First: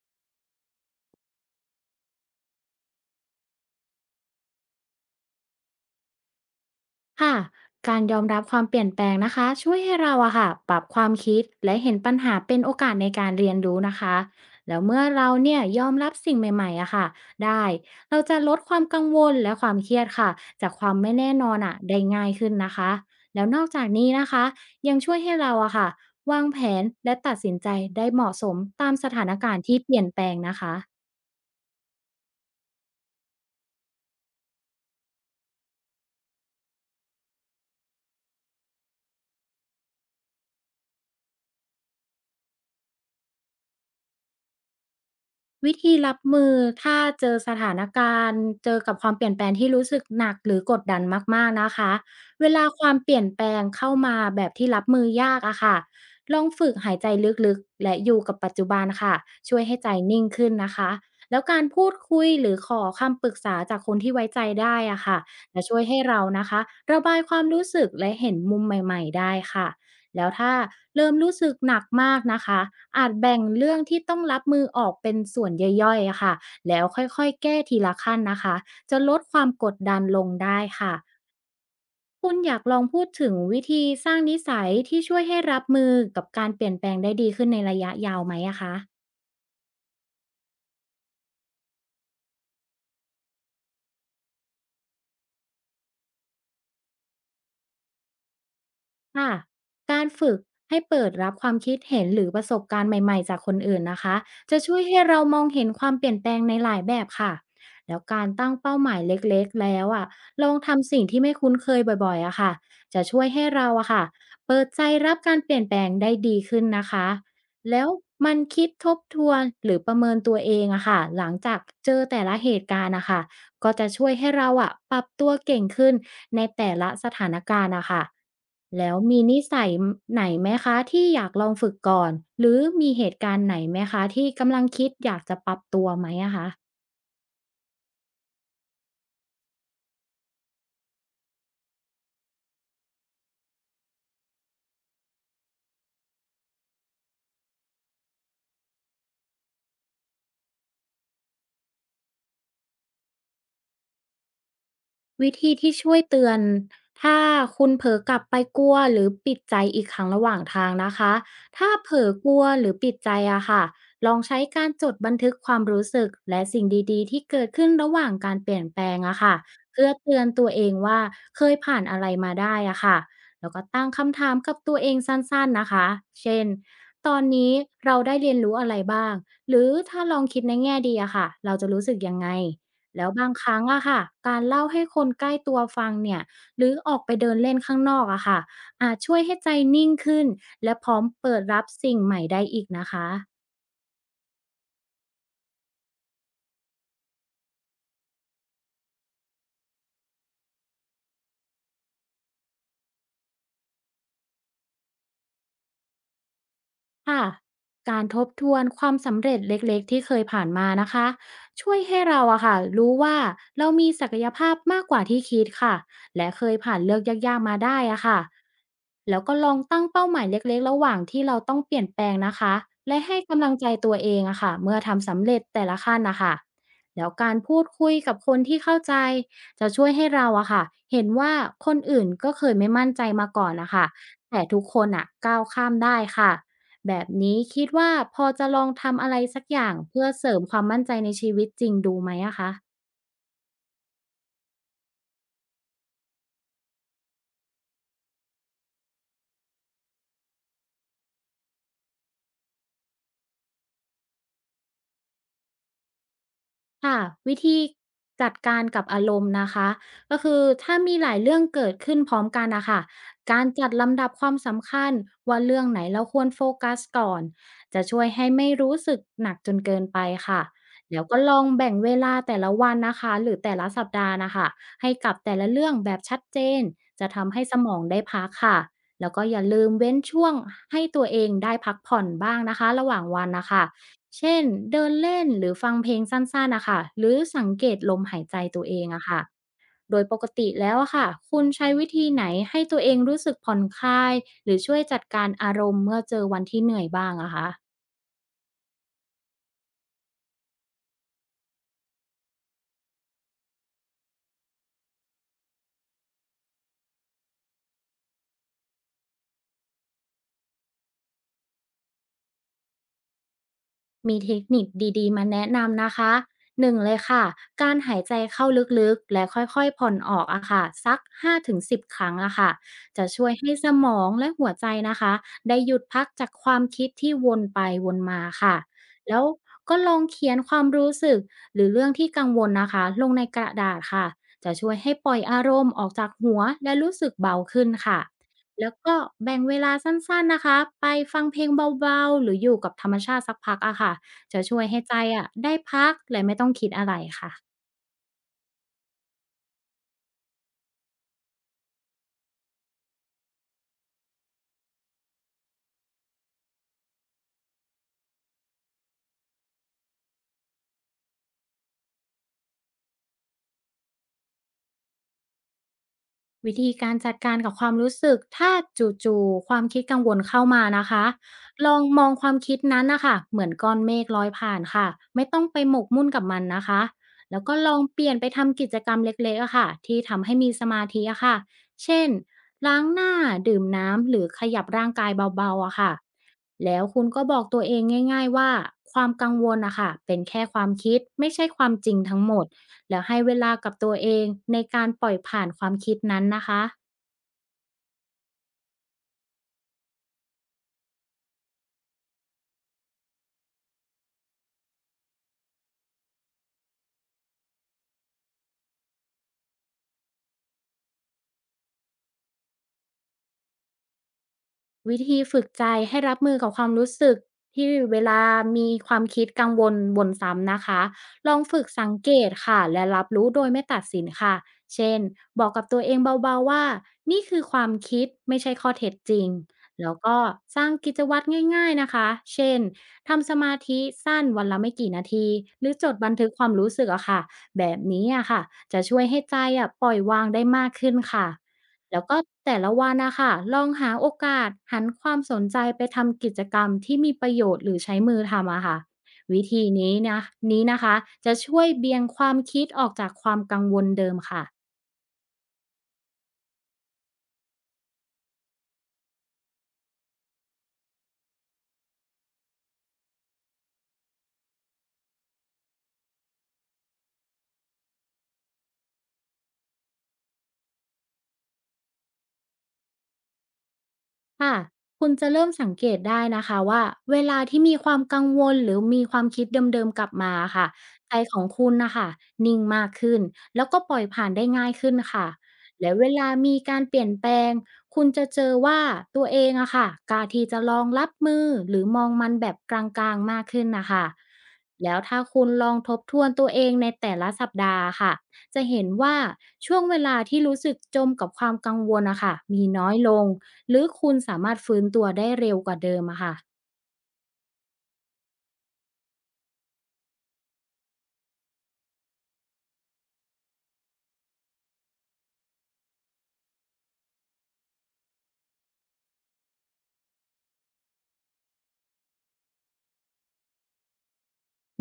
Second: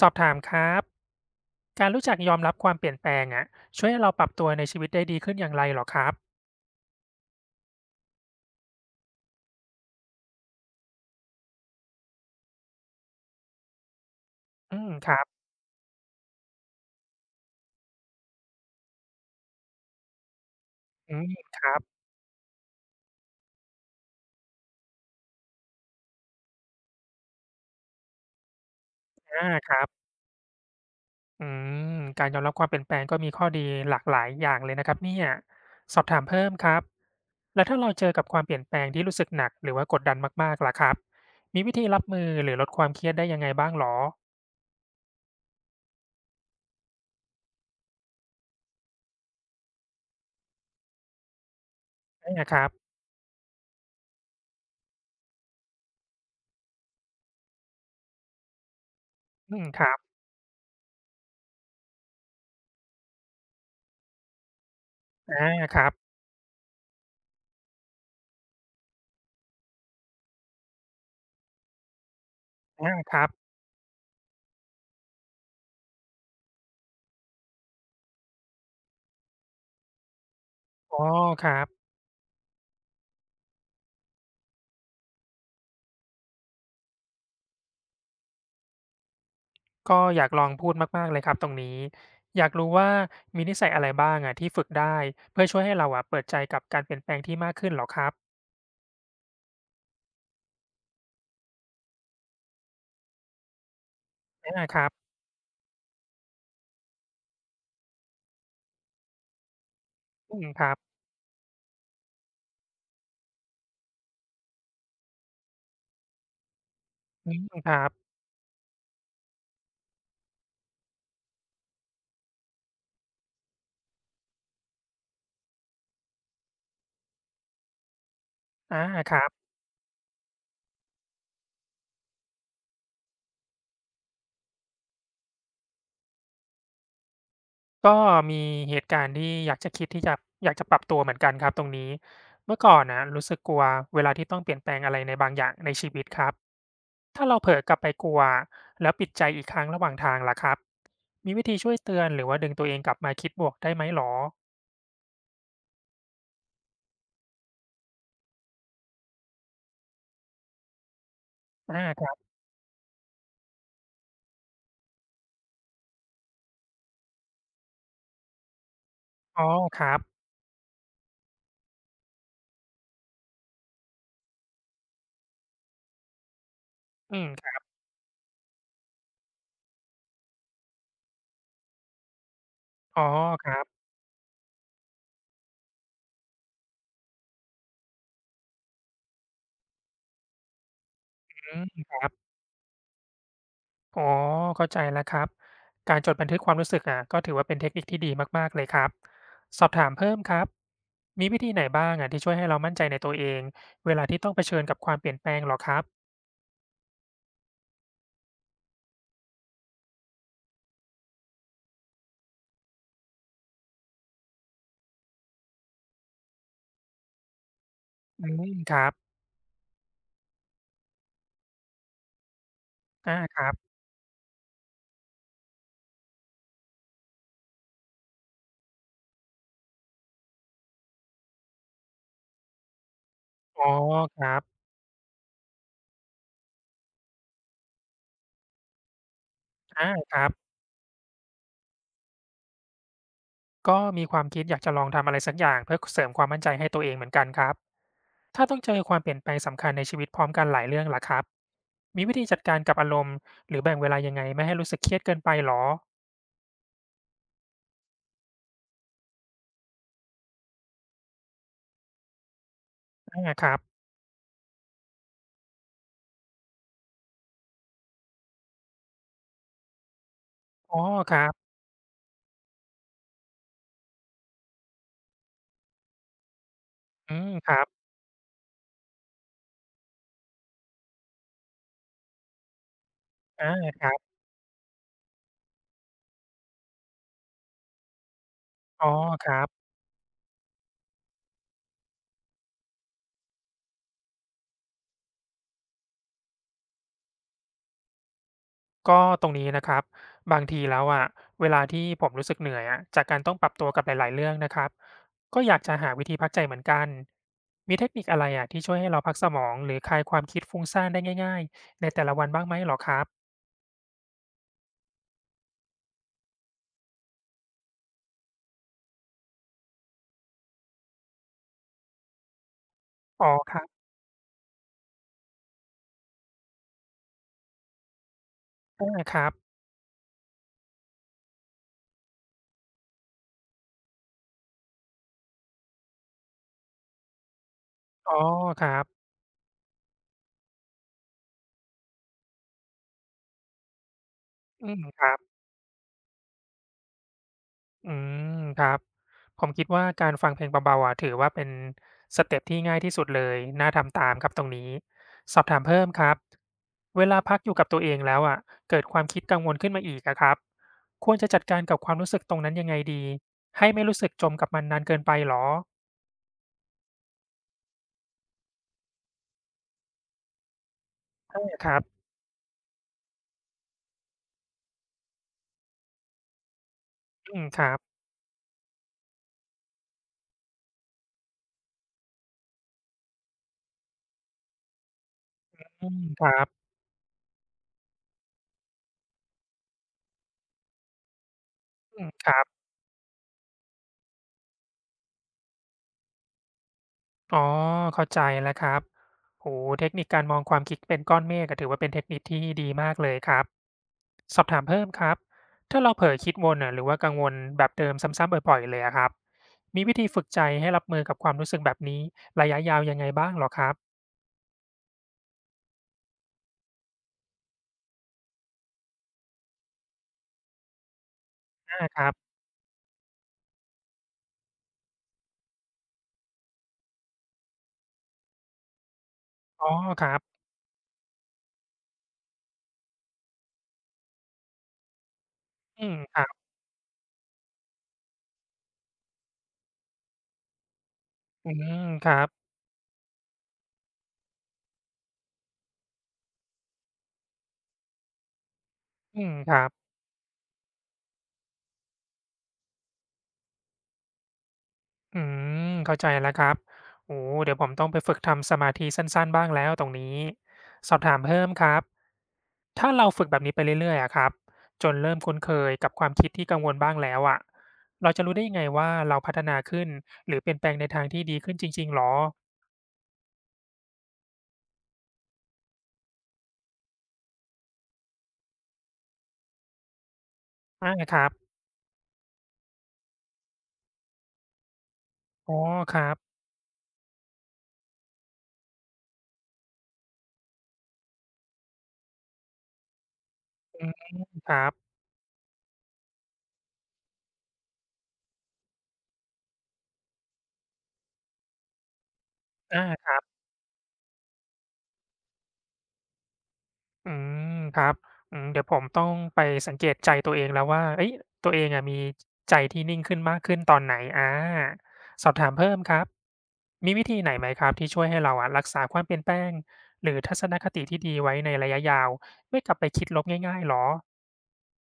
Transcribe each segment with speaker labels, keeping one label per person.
Speaker 1: สอบถามครับ การรู้จักยอมรับความเปลี่ยนแปลงอะช่วยให้เราปรับตัวในชีวิตได้ดีขึ้นอย่างไรเหรอครับ
Speaker 2: ค่ะ การยอมรับความเปลี่ยนแปลงนะคะช่วยให้เราอะค่ะปรับความคิดและเห็นปัญหาเป็นโอกาสในการเรียนรู้นะคะ
Speaker 1: อื
Speaker 2: แล้ว
Speaker 1: ม
Speaker 2: เมื่อ
Speaker 1: ครั
Speaker 2: เรา
Speaker 1: บ
Speaker 2: เนี่ยยอมรับสิ่งใหม่ๆอะค่ะได้เราจะลดความกังวลและความเครียดค่ะจากความไม่
Speaker 1: อืม
Speaker 2: แน่นอ
Speaker 1: ค
Speaker 2: น
Speaker 1: รั
Speaker 2: อะได้
Speaker 1: บ
Speaker 2: ง่ายขึ้นนะคะแล้วนอกจากนี้นะคะยังช่วยให้เราอะค่ะวางแผนและตัดสินใจได้เหมาะสมตามสถาน
Speaker 1: อา
Speaker 2: การณ์
Speaker 1: ค
Speaker 2: ที่
Speaker 1: รับ
Speaker 2: เปลี่ยนแปลงนะคะ
Speaker 1: อืมการยอมรับความเปลี่ยนแปลงก็มีข้อดีหลากหลายอย่างเลยนะครับเนี่ยสอบถามเพิ่มครับแล้วถ้าเราเจอกับความเปลี่ยนแปลงที่รู้สึกหนักหรือว่ากดดันมากๆล่ะครับมีวิธีรับมือหรือลดความเครียดได้ยังไงบ้างหรอ
Speaker 2: วิธีรับมือถ้าเจอสถานการณ์เจอกับความเปลี่ยนแปลงที่รู้สึกหนักหรือกดดันมากๆนะคะ
Speaker 1: อา
Speaker 2: เว
Speaker 1: ครั
Speaker 2: ลา
Speaker 1: บ
Speaker 2: ความเปลี่ยนแปลงเข้ามาแบบที่รับมือยากอะค่ะลองฝึกหายใจลึกๆและอยู่กับปัจจุบันค่ะ
Speaker 1: อื
Speaker 2: ช่วย
Speaker 1: ม
Speaker 2: ให้
Speaker 1: ครั
Speaker 2: ใจ
Speaker 1: บ
Speaker 2: นิ่งขึ้นนะคะแล้วการพูดคุยหรือขอคำปรึกษาจากคนที่ไว้ใจได้อะค่ะ
Speaker 1: อา
Speaker 2: จะ
Speaker 1: ค
Speaker 2: ช่วย
Speaker 1: รับ
Speaker 2: ให้เรานะคะระบายความรู้สึกและเห็นมุมใหม่ๆได้ค่ะ แล้วถ้าเริ่มรู้สึกหนักมากนะคะ
Speaker 1: อา
Speaker 2: อาจ
Speaker 1: ครับ
Speaker 2: แบ่งเรื่องที่ต้องรับมือออกเป็นส่วนย่อยๆอะค่ะแล้วค่อยๆแก้ทีละขั้นนะคะจะลดความกดดันลงได้ค่ะ
Speaker 1: อ๋อครับ
Speaker 2: คุณอยากลองพูดถึงวิธีสร้างนิสัยที่ช่วยให้รับมือกับการเปลี่ยนแปลงได้ดีขึ้นในระยะยาวไหมอะคะ
Speaker 1: ก็อยากลองพูดมากๆเลยครับตรงนี้อยากรู้ว่ามีนิสัยอะไรบ้างอะที่ฝึกได้เพื่อช่วยให้เราอะเปิดใจกับการเปลี่ยนแปลงที่มากขึ้นเหรอครับ
Speaker 2: ค่ะการฝึกให้เปิดรับความคิดเห็นหรือประสบการณ์ใหม่ๆจากคนอื่นนะคะจะ
Speaker 1: อาค
Speaker 2: ช่วย
Speaker 1: รับ
Speaker 2: ให้เรามองเห็นความเปลี่ยนแปลงในหลายแบบค่ะแล้วการตั้งเป้าหมายเล็กๆแล้วอ่ะ
Speaker 1: อื
Speaker 2: ล
Speaker 1: ม
Speaker 2: อง
Speaker 1: ครับ
Speaker 2: ทำสิ่งที่ไม่คุ้นเคยบ่อยๆอะค่ะจะช่วยให้เราอะค่ะเปิดใจรับการเปลี่ยนแปลงได้ดีขึ้นนะคะ
Speaker 1: อืมครั
Speaker 2: แล้ว
Speaker 1: บ
Speaker 2: มันคิดทบทวนหรือประเมินตัวเองอะค่ะหลังจากเจอแต่ละเหตุการณ์นะคะ ก็จะช่วยให้เราอะปรับตัวเก่งขึ้นในแต่ละสถานการณ์อะค่ะ
Speaker 1: อา
Speaker 2: แล้ว
Speaker 1: ค
Speaker 2: มี
Speaker 1: รั
Speaker 2: นิ
Speaker 1: บ
Speaker 2: สัยไหนไหมคะที่อยากลองฝึกก่อนหรือมีเหตุการณ์ไหนไหมคะที่กำลังคิดอยากจะปรับตัวไหมอะคะ
Speaker 1: ก็มีเหตุการณ์ที่อยากจะคิดที่จะอยากจะปรับตัวเหมือนกันครับตรงนี้เมื่อก่อนน่ะรู้สึกกลัวเวลาที่ต้องเปลี่ยนแปลงอะไรในบางอย่างในชีวิตครับถ้าเราเผลอกลับไปกลัวแล้วปิดใจอีกครั้งระหว่างทางล่ะครับมีวิธีช่วยเตือนหรือว่าดึงตัวเองกลับมาคิดบวกได้ไหมเหรอ
Speaker 2: วิธีที่ช่วยเตือนถ้าคุณเผลอกลับไปกลัวหรือปิดใจอีกครั้งระหว่างทางนะคะถ้า
Speaker 1: อา
Speaker 2: เผล
Speaker 1: ค
Speaker 2: อ
Speaker 1: รั
Speaker 2: ก
Speaker 1: บ
Speaker 2: ลัวหรือปิดใจอะค่ะลองใช้การจดบันทึกความรู้สึกและสิ่งดีๆที่เกิดขึ้นระหว่างการเปลี่ยนแปลงอะค่ะ
Speaker 1: อ๋อค
Speaker 2: เพื่อ
Speaker 1: รั
Speaker 2: เตือ
Speaker 1: บ
Speaker 2: นตัวเองว่าเคยผ่านอะไรมาได้อะค่ะแล้วก็ตั้งคำถามกับตัวเองสั้นๆนะคะเช่นต
Speaker 1: อื
Speaker 2: อน
Speaker 1: มค
Speaker 2: นี้
Speaker 1: รับ
Speaker 2: เราได้เรียนรู้อะไรบ้างหรือถ้าลองคิดในแง่ดีอะค่ะเราจะรู้สึกยังไง
Speaker 1: อ๋อ
Speaker 2: แล้วบาง
Speaker 1: ค
Speaker 2: ค
Speaker 1: รั
Speaker 2: รั้งอะ
Speaker 1: บ
Speaker 2: ค่ะการเล่าให้คนใกล้ตัวฟังเนี่ยหรือออกไปเดินเล่นข้างนอกอะค่ะอาจช่วยให้ใจนิ่งขึ้นและพร้อมเปิด
Speaker 1: อ
Speaker 2: รับ
Speaker 1: ืม
Speaker 2: สิ่งใหม่ได้อีกนะคะ
Speaker 1: อ๋อเข้าใจแล้วครับ การจดบันทึกความรู้สึกอะก็ถือว่าเป็นเทคนิคที่ดีมากๆเลยครับ สอบถามเพิ่มครับ มีวิธีไหนบ้างอะที่ช่วยให้เรามั่นใจในตัวเอง เวลาที่ต้องเผชิญกับความเปลี่ยนแปลงเหรอครับ
Speaker 2: ค่ะการทบทวนความสำเร็จเล็กๆที่เคยผ่านมานะคะช่วยให้เราอะค่ะรู้ว่าเรามีศักยภาพมากกว่าที่คิดค่ะและเคยผ่านเลือกยากๆมาได้อะค่ะ
Speaker 1: อืมครับ
Speaker 2: แล้วก็ลองตั้งเป้าหมายเล็กๆระหว่างที่เราต้องเปลี่ยนแปลงนะคะและ
Speaker 1: อา
Speaker 2: ให้
Speaker 1: ค
Speaker 2: กำ
Speaker 1: รั
Speaker 2: ลังใจ
Speaker 1: บ
Speaker 2: ตัวเองอะค่ะเมื่อทำสำเร็จแต่ละขั้นนะคะแล้วการพูดคุยกับคนที่เข้าใจจะช่วยให้เราอะค่ะเห็นว่าคนอื่นก็เคยไม่มั่นใจมาก่อน
Speaker 1: อ๋อ
Speaker 2: นะคะ
Speaker 1: ครั
Speaker 2: แต่
Speaker 1: บ
Speaker 2: ทุกคนอะก้าวข้ามได้ค่ะ แบบนี้คิดว่าพอจะลองทำอะไรสักอย่าง
Speaker 1: อา
Speaker 2: เพื่อ
Speaker 1: ครั
Speaker 2: เสริม
Speaker 1: บ
Speaker 2: ความมั่นใจในชีวิตจริงดูไหมอะคะ
Speaker 1: ก็มีความคิดอยากจะลองทำอะไรสักอย่างเพื่อเสริมความมั่นใจให้ตัวเองเหมือนกันครับถ้าต้องเจอความเปลี่ยนแปลงสำคัญในชีวิตพร้อมกันหลายเรื่องล่ะครับมีวิธีจัดการกับอารมณ์หรือแบ่งเวลายังไงไม่ให้รู้สึกเครียดเกินไปหรอ
Speaker 2: ค่ะวิธีจัดการกับอารมณ์นะคะก็คือถ้ามีหลายเรื่องเกิดขึ้นพร้อมกันนะคะ
Speaker 1: อา
Speaker 2: กา
Speaker 1: ค
Speaker 2: ร
Speaker 1: รับ
Speaker 2: จัดลำดับความสำคัญว่าเรื่องไหนเราควรโฟกัสก่อนจะช่วยให้ไม่รู้สึกหนักจนเกินไปค่ะ
Speaker 1: อ๋อ
Speaker 2: แล้ว
Speaker 1: ค
Speaker 2: ก็
Speaker 1: รั
Speaker 2: ลอง
Speaker 1: บ
Speaker 2: แบ่งเวลาแต่ละวันนะคะหรือแต่ละสัปดาห์นะคะให้กับแต่ละเรื่องแบบชัดเจนจะ
Speaker 1: อืม
Speaker 2: ทำให้
Speaker 1: ค
Speaker 2: ส
Speaker 1: รั
Speaker 2: มอง
Speaker 1: บ
Speaker 2: ได้พักค่ะแล้วก็อย่าลืมเว้นช่วงให้ตัวเองได้พักผ่อนบ้างนะคะระหว่างวันนะ
Speaker 1: อา
Speaker 2: คะ
Speaker 1: ครับ
Speaker 2: เช่นเดินเล่นหรือฟังเพลงสั้นๆนะค่ะหรือสังเกตลมหายใจตัวเอ
Speaker 1: อ๋
Speaker 2: ง
Speaker 1: อ
Speaker 2: อะค่ะ
Speaker 1: ครับ
Speaker 2: โดยปกติแล้วอะค่ะคุณใช้วิธีไหนให้ตัวเองรู้สึกผ่อนคลายหรือช่วยจัดการอารมณ์เมื่อเจอวันที่เหนื่อยบ้างอะคะ
Speaker 1: ก็ตรงนี้นะครับบางทีแล้วอะเวลาที่ผมรู้สึกเหนื่อยอะจากการต้องปรับตัวกับหลายๆเรื่องนะครับก็อยากจะหาวิธีพักใจเหมือนกันมีเทคนิคอะไรอะที่ช่วยให้เราพักสมองหรือคลายความคิดฟุ้งซ่านได้ง่ายๆในแต่ละวันบ้างไหมเหรอครับ
Speaker 2: มีเทคนิคดีๆมาแนะนำนะคะหนึ่งเลยค่ะการหายใจเข้าลึกๆและค่อยๆผ่อนออกอะค่ะสัก5-10ครั้งอะค่ะจะ
Speaker 1: อ๋
Speaker 2: ช่ว
Speaker 1: อ
Speaker 2: ยให้
Speaker 1: ครับ
Speaker 2: สมองและหัวใจนะคะได้หยุดพักจากความคิดที่วนไปวนมาค่ะ
Speaker 1: อาค
Speaker 2: แล้ว
Speaker 1: รับ
Speaker 2: ก็ลองเขียนความรู้สึกหรือเรื่องที่กังวลนะคะลงในกระดาษค่ะจะช่วยให้ปล่อยอารมณ์ออกจากหัวและรู้สึกเบาขึ้นค่ะ
Speaker 1: อ๋อค
Speaker 2: แล้
Speaker 1: รั
Speaker 2: วก็
Speaker 1: บ
Speaker 2: แบ่งเวลาสั้นๆนะคะ ไปฟังเพลงเบาๆ หรืออยู่กับธรรมชาติสักพักอะค่ะจะช่วย
Speaker 1: อื
Speaker 2: ให้
Speaker 1: ม
Speaker 2: ใจ
Speaker 1: ครับ
Speaker 2: อะได้พักและไม่ต้องคิดอะไรค่ะ
Speaker 1: อืมครับผมคิดว่าการฟังเพลงเบาๆอะถือว่าเป็นสเต็ปที่ง่ายที่สุดเลยน่าทำตามครับตรงนี้สอบถามเพิ่มครับเวลาพักอยู่กับตัวเองแล้วอะเกิดความคิดกังวลขึ้นมาอีกอะครับควรจะจัดการกับความรู้สึกตรงนั้นยังไงดีให้ไม่รู้สึกจมกับมันนานเกินไปหรอ
Speaker 2: วิธีการจัดการกับความรู้สึกถ้าจู่ๆความคิดกังวลเข้ามานะคะ
Speaker 1: ใช่ค
Speaker 2: ล
Speaker 1: รั
Speaker 2: อง
Speaker 1: บ
Speaker 2: มองความคิดนั้นนะคะเหมือนก้อนเมฆลอยผ่านค่ะไม่ต้องไปหมกมุ่นกับมันนะคะ
Speaker 1: อื
Speaker 2: แล้ว
Speaker 1: ม
Speaker 2: ก็
Speaker 1: ครั
Speaker 2: ลอ
Speaker 1: บ
Speaker 2: งเปลี่ยนไปทำกิจกรรมเล็กๆอะค่ะที่ทำให้มีสมาธิอะค่ะเช่นล้างหน้าดื่มน้ำหรือขยับร่างกายเบาๆอะ
Speaker 1: อื
Speaker 2: ค่ะ
Speaker 1: มครับ
Speaker 2: แล้วคุณก็บอกตัวเองง่ายๆว่าความกังวลนะคะเป็นแค่ความคิดไม่ใช่ความจริง
Speaker 1: อืม
Speaker 2: ทั้ง
Speaker 1: ค
Speaker 2: หม
Speaker 1: รั
Speaker 2: ด
Speaker 1: บ
Speaker 2: แล้วให้เวลากับตัวเองในการปล่อยผ่านความคิดนั้นนะคะ
Speaker 1: อ๋อเข้าใจแล้วครับโอเทคนิคการมองความคิดเป็นก้อนเมฆก็ถือว่าเป็นเทคนิคที่ดีมากเลยครับ สอบถามเพิ่มครับถ้าเราเผลอคิดวนน่ะหรือว่ากังวลแบบเดิมซ้ำๆบ่อยๆเลยอะครับมีวิธีฝึกใจให้รับมือกับความรู้สึกแบบนี้ระยะยาวยังไงบ้างเหรอครับ
Speaker 2: วิธีฝึกใจให้รับมือกับความรู้สึกที่เวลามีความคิดกังวลวนซ้ำนะคะลองฝึก
Speaker 1: อา
Speaker 2: สัง
Speaker 1: ครั
Speaker 2: เก
Speaker 1: บ
Speaker 2: ตค่ะและรับรู้โดยไม่ตัดสินค่ะเช่นบอกกับตัวเองเบาๆว่านี่คือความคิดไม่ใช่ข้อเท็จจริง
Speaker 1: อ๋อ
Speaker 2: แล้ว
Speaker 1: ครั
Speaker 2: ก็
Speaker 1: บ
Speaker 2: สร้างกิจวัตรง่ายๆนะคะเช่นทำสมาธิสั้นวันละไม่กี่นาทีหรือ
Speaker 1: อื
Speaker 2: จ
Speaker 1: ม
Speaker 2: ดบั
Speaker 1: ค
Speaker 2: น
Speaker 1: รั
Speaker 2: ทึกควา
Speaker 1: บ
Speaker 2: มรู้สึกอะค่ะแบบนี้อะค่ะจะช่วยให้ใจอะปล่อยวางได้มากขึ้นค่ะ
Speaker 1: อืม
Speaker 2: แล้
Speaker 1: ค
Speaker 2: ว
Speaker 1: รั
Speaker 2: ก็
Speaker 1: บ
Speaker 2: แต่ละวันนะค่ะลองหาโอกาสหันความสนใจไปทำกิจกรรมที่มีประโยชน์หรือใช้มือทำอะค่ะ
Speaker 1: อืม
Speaker 2: วิ
Speaker 1: ครั
Speaker 2: ธี
Speaker 1: บ
Speaker 2: นี้นะนี้นะคะจะช่วยเบี่ยงความคิดออกจากความกังวลเดิมค่ะ
Speaker 1: อืมเข้าใจแล้วครับโอ้เดี๋ยวผมต้องไปฝึกทำสมาธิสั้นๆบ้างแล้วตรงนี้สอบถามเพิ่มครับ ถ้าเราฝึกแบบนี้ไปเรื่อยๆอะครับจนเริ่มคุ้นเคยกับความคิดที่กังวลบ้างแล้วอะเราจะรู้ได้ยังไงว่าเราพัฒนาขึ้นหรือเปลี่ยนแปลงในทางที่ดีขึ้นจริงๆเหรอ
Speaker 2: ค่ะคุณจะเริ่มสังเกตได้นะคะว่าเวลาที่มีความกังวลหรือมีความคิดเดิมๆกลับมาค่ะ
Speaker 1: อา
Speaker 2: ใจ
Speaker 1: ครับ
Speaker 2: ของคุณนะคะนิ่งมากขึ้นแล้วก็ปล่อยผ่านได้ง่ายขึ้นค่ะ
Speaker 1: อ๋อ
Speaker 2: และ
Speaker 1: ค
Speaker 2: เว
Speaker 1: รับ
Speaker 2: ลามีการเปลี่ยนแปลงคุณจะเจอว่าตัวเองอะค่ะกล้าที่จะลองรับมือหรือมองมันแบบกลางๆมากขึ้น
Speaker 1: อื
Speaker 2: นะ
Speaker 1: ม
Speaker 2: คะ
Speaker 1: ครับ
Speaker 2: แล้วถ้าคุณลองทบทวนตัวเองในแต่ละสัปดาห์ค่ะ จะเห็นว่าช่วงเวลาที่รู้สึกจมกับความกังวลนะคะมี
Speaker 1: อ
Speaker 2: น้อยล
Speaker 1: า
Speaker 2: งหรือคุณสามารถฟื้นตัวได้เร็วกว่าเดิมอะค่ะ
Speaker 1: อืมครับอืมเดี๋ยวผมต้องไปสังเกตใจตัวเองแล้วว่าเอ้ยตัวเองอะมีใจที่นิ่งขึ้นมากขึ้นตอนไหนอาสอบถามเพิ่มครับมีวิธีไหนไหมครับที่ช่วยให้เราอะรักษาความเปลี่ยนแปลงหรือทัศนคติที่ดีไว้ในระยะยาวไม่กลับไปคิดลบง่ายๆเหรอ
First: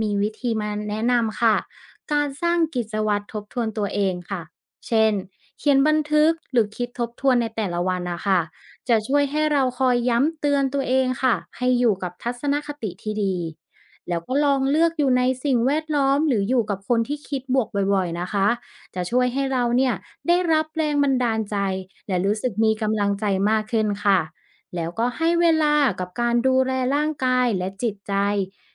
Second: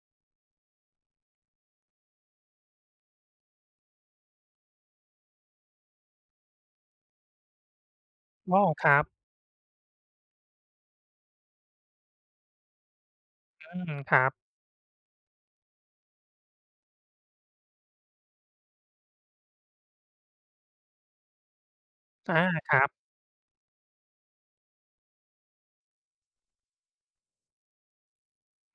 Speaker 2: มีวิธีมาแนะนำค่ะ การสร้างกิจวัตรทบทวนตัวเองค่ะ เช่นเขียนบันทึกหรือคิดทบทวนในแต่ละวันนะคะ
Speaker 1: อ้อครั
Speaker 2: จะ
Speaker 1: บ
Speaker 2: ช่วยให้เราคอยย้ำเตือนตัวเองค่ะให้อยู่กับทัศนคติที่ดี
Speaker 1: อืมค
Speaker 2: แล้ว
Speaker 1: รับ
Speaker 2: ก็ลองเลือกอยู่ในสิ่งแวดล้อมหรืออยู่กับคนที่คิดบวกบ่อยๆนะคะ จะช่วยให้เราเนี่ยได้รับแรงบันดาลใจและ
Speaker 1: อา
Speaker 2: รู้สึก
Speaker 1: ค
Speaker 2: มี
Speaker 1: รับ
Speaker 2: กำลังใจมากขึ้นค่ะแล้วก็ให้เวลากับการดูแลร่างกายและจิตใจ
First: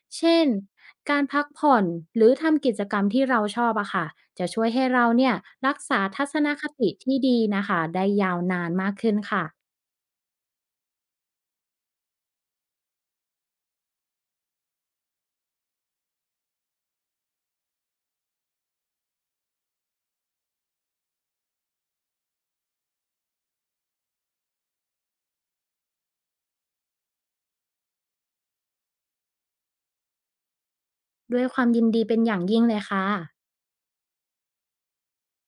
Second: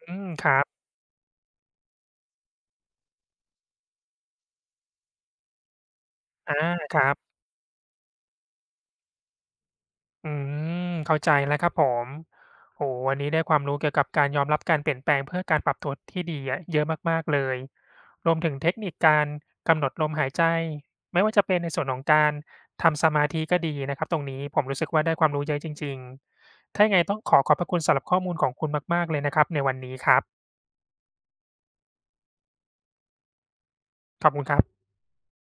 Speaker 1: อืม
Speaker 2: เช่
Speaker 1: ค
Speaker 2: น
Speaker 1: รับ
Speaker 2: การพักผ่อนหรือทำกิจกรรมที่เราชอบอะค่ะจะช่วยให้เราเนี่ยรักษาทัศน
Speaker 1: อา
Speaker 2: คติ
Speaker 1: ครั
Speaker 2: ที่
Speaker 1: บ
Speaker 2: ดีนะคะได้ยาวนานมากขึ้นค่ะ
Speaker 1: อืมเข้าใจแล้วครับผมโอ้วันนี้ได้ความรู้เกี่ยวกับการยอมรับการเปลี่ยนแปลงเพื่อการปรับตัวที่ดีอะเยอะมากๆเลยรวมถึงเทคนิคการกำหนดลมหายใจไม่ว่าจะเป็นในส่วนของการทำสมาธิก็ดีนะครับตรงนี้ผมรู้สึกว่าได้ความรู้เยอะจริงๆถ้ายังไงต้องขอขอบพระคุณสำหรับข้อมูลของคุณมากๆเลยนะครับในวันนี้ครับ
Speaker 2: ด้วยความยินดีเป็นอย่างยิ่งเลยค่ะ
Speaker 1: ขอบคุณครับ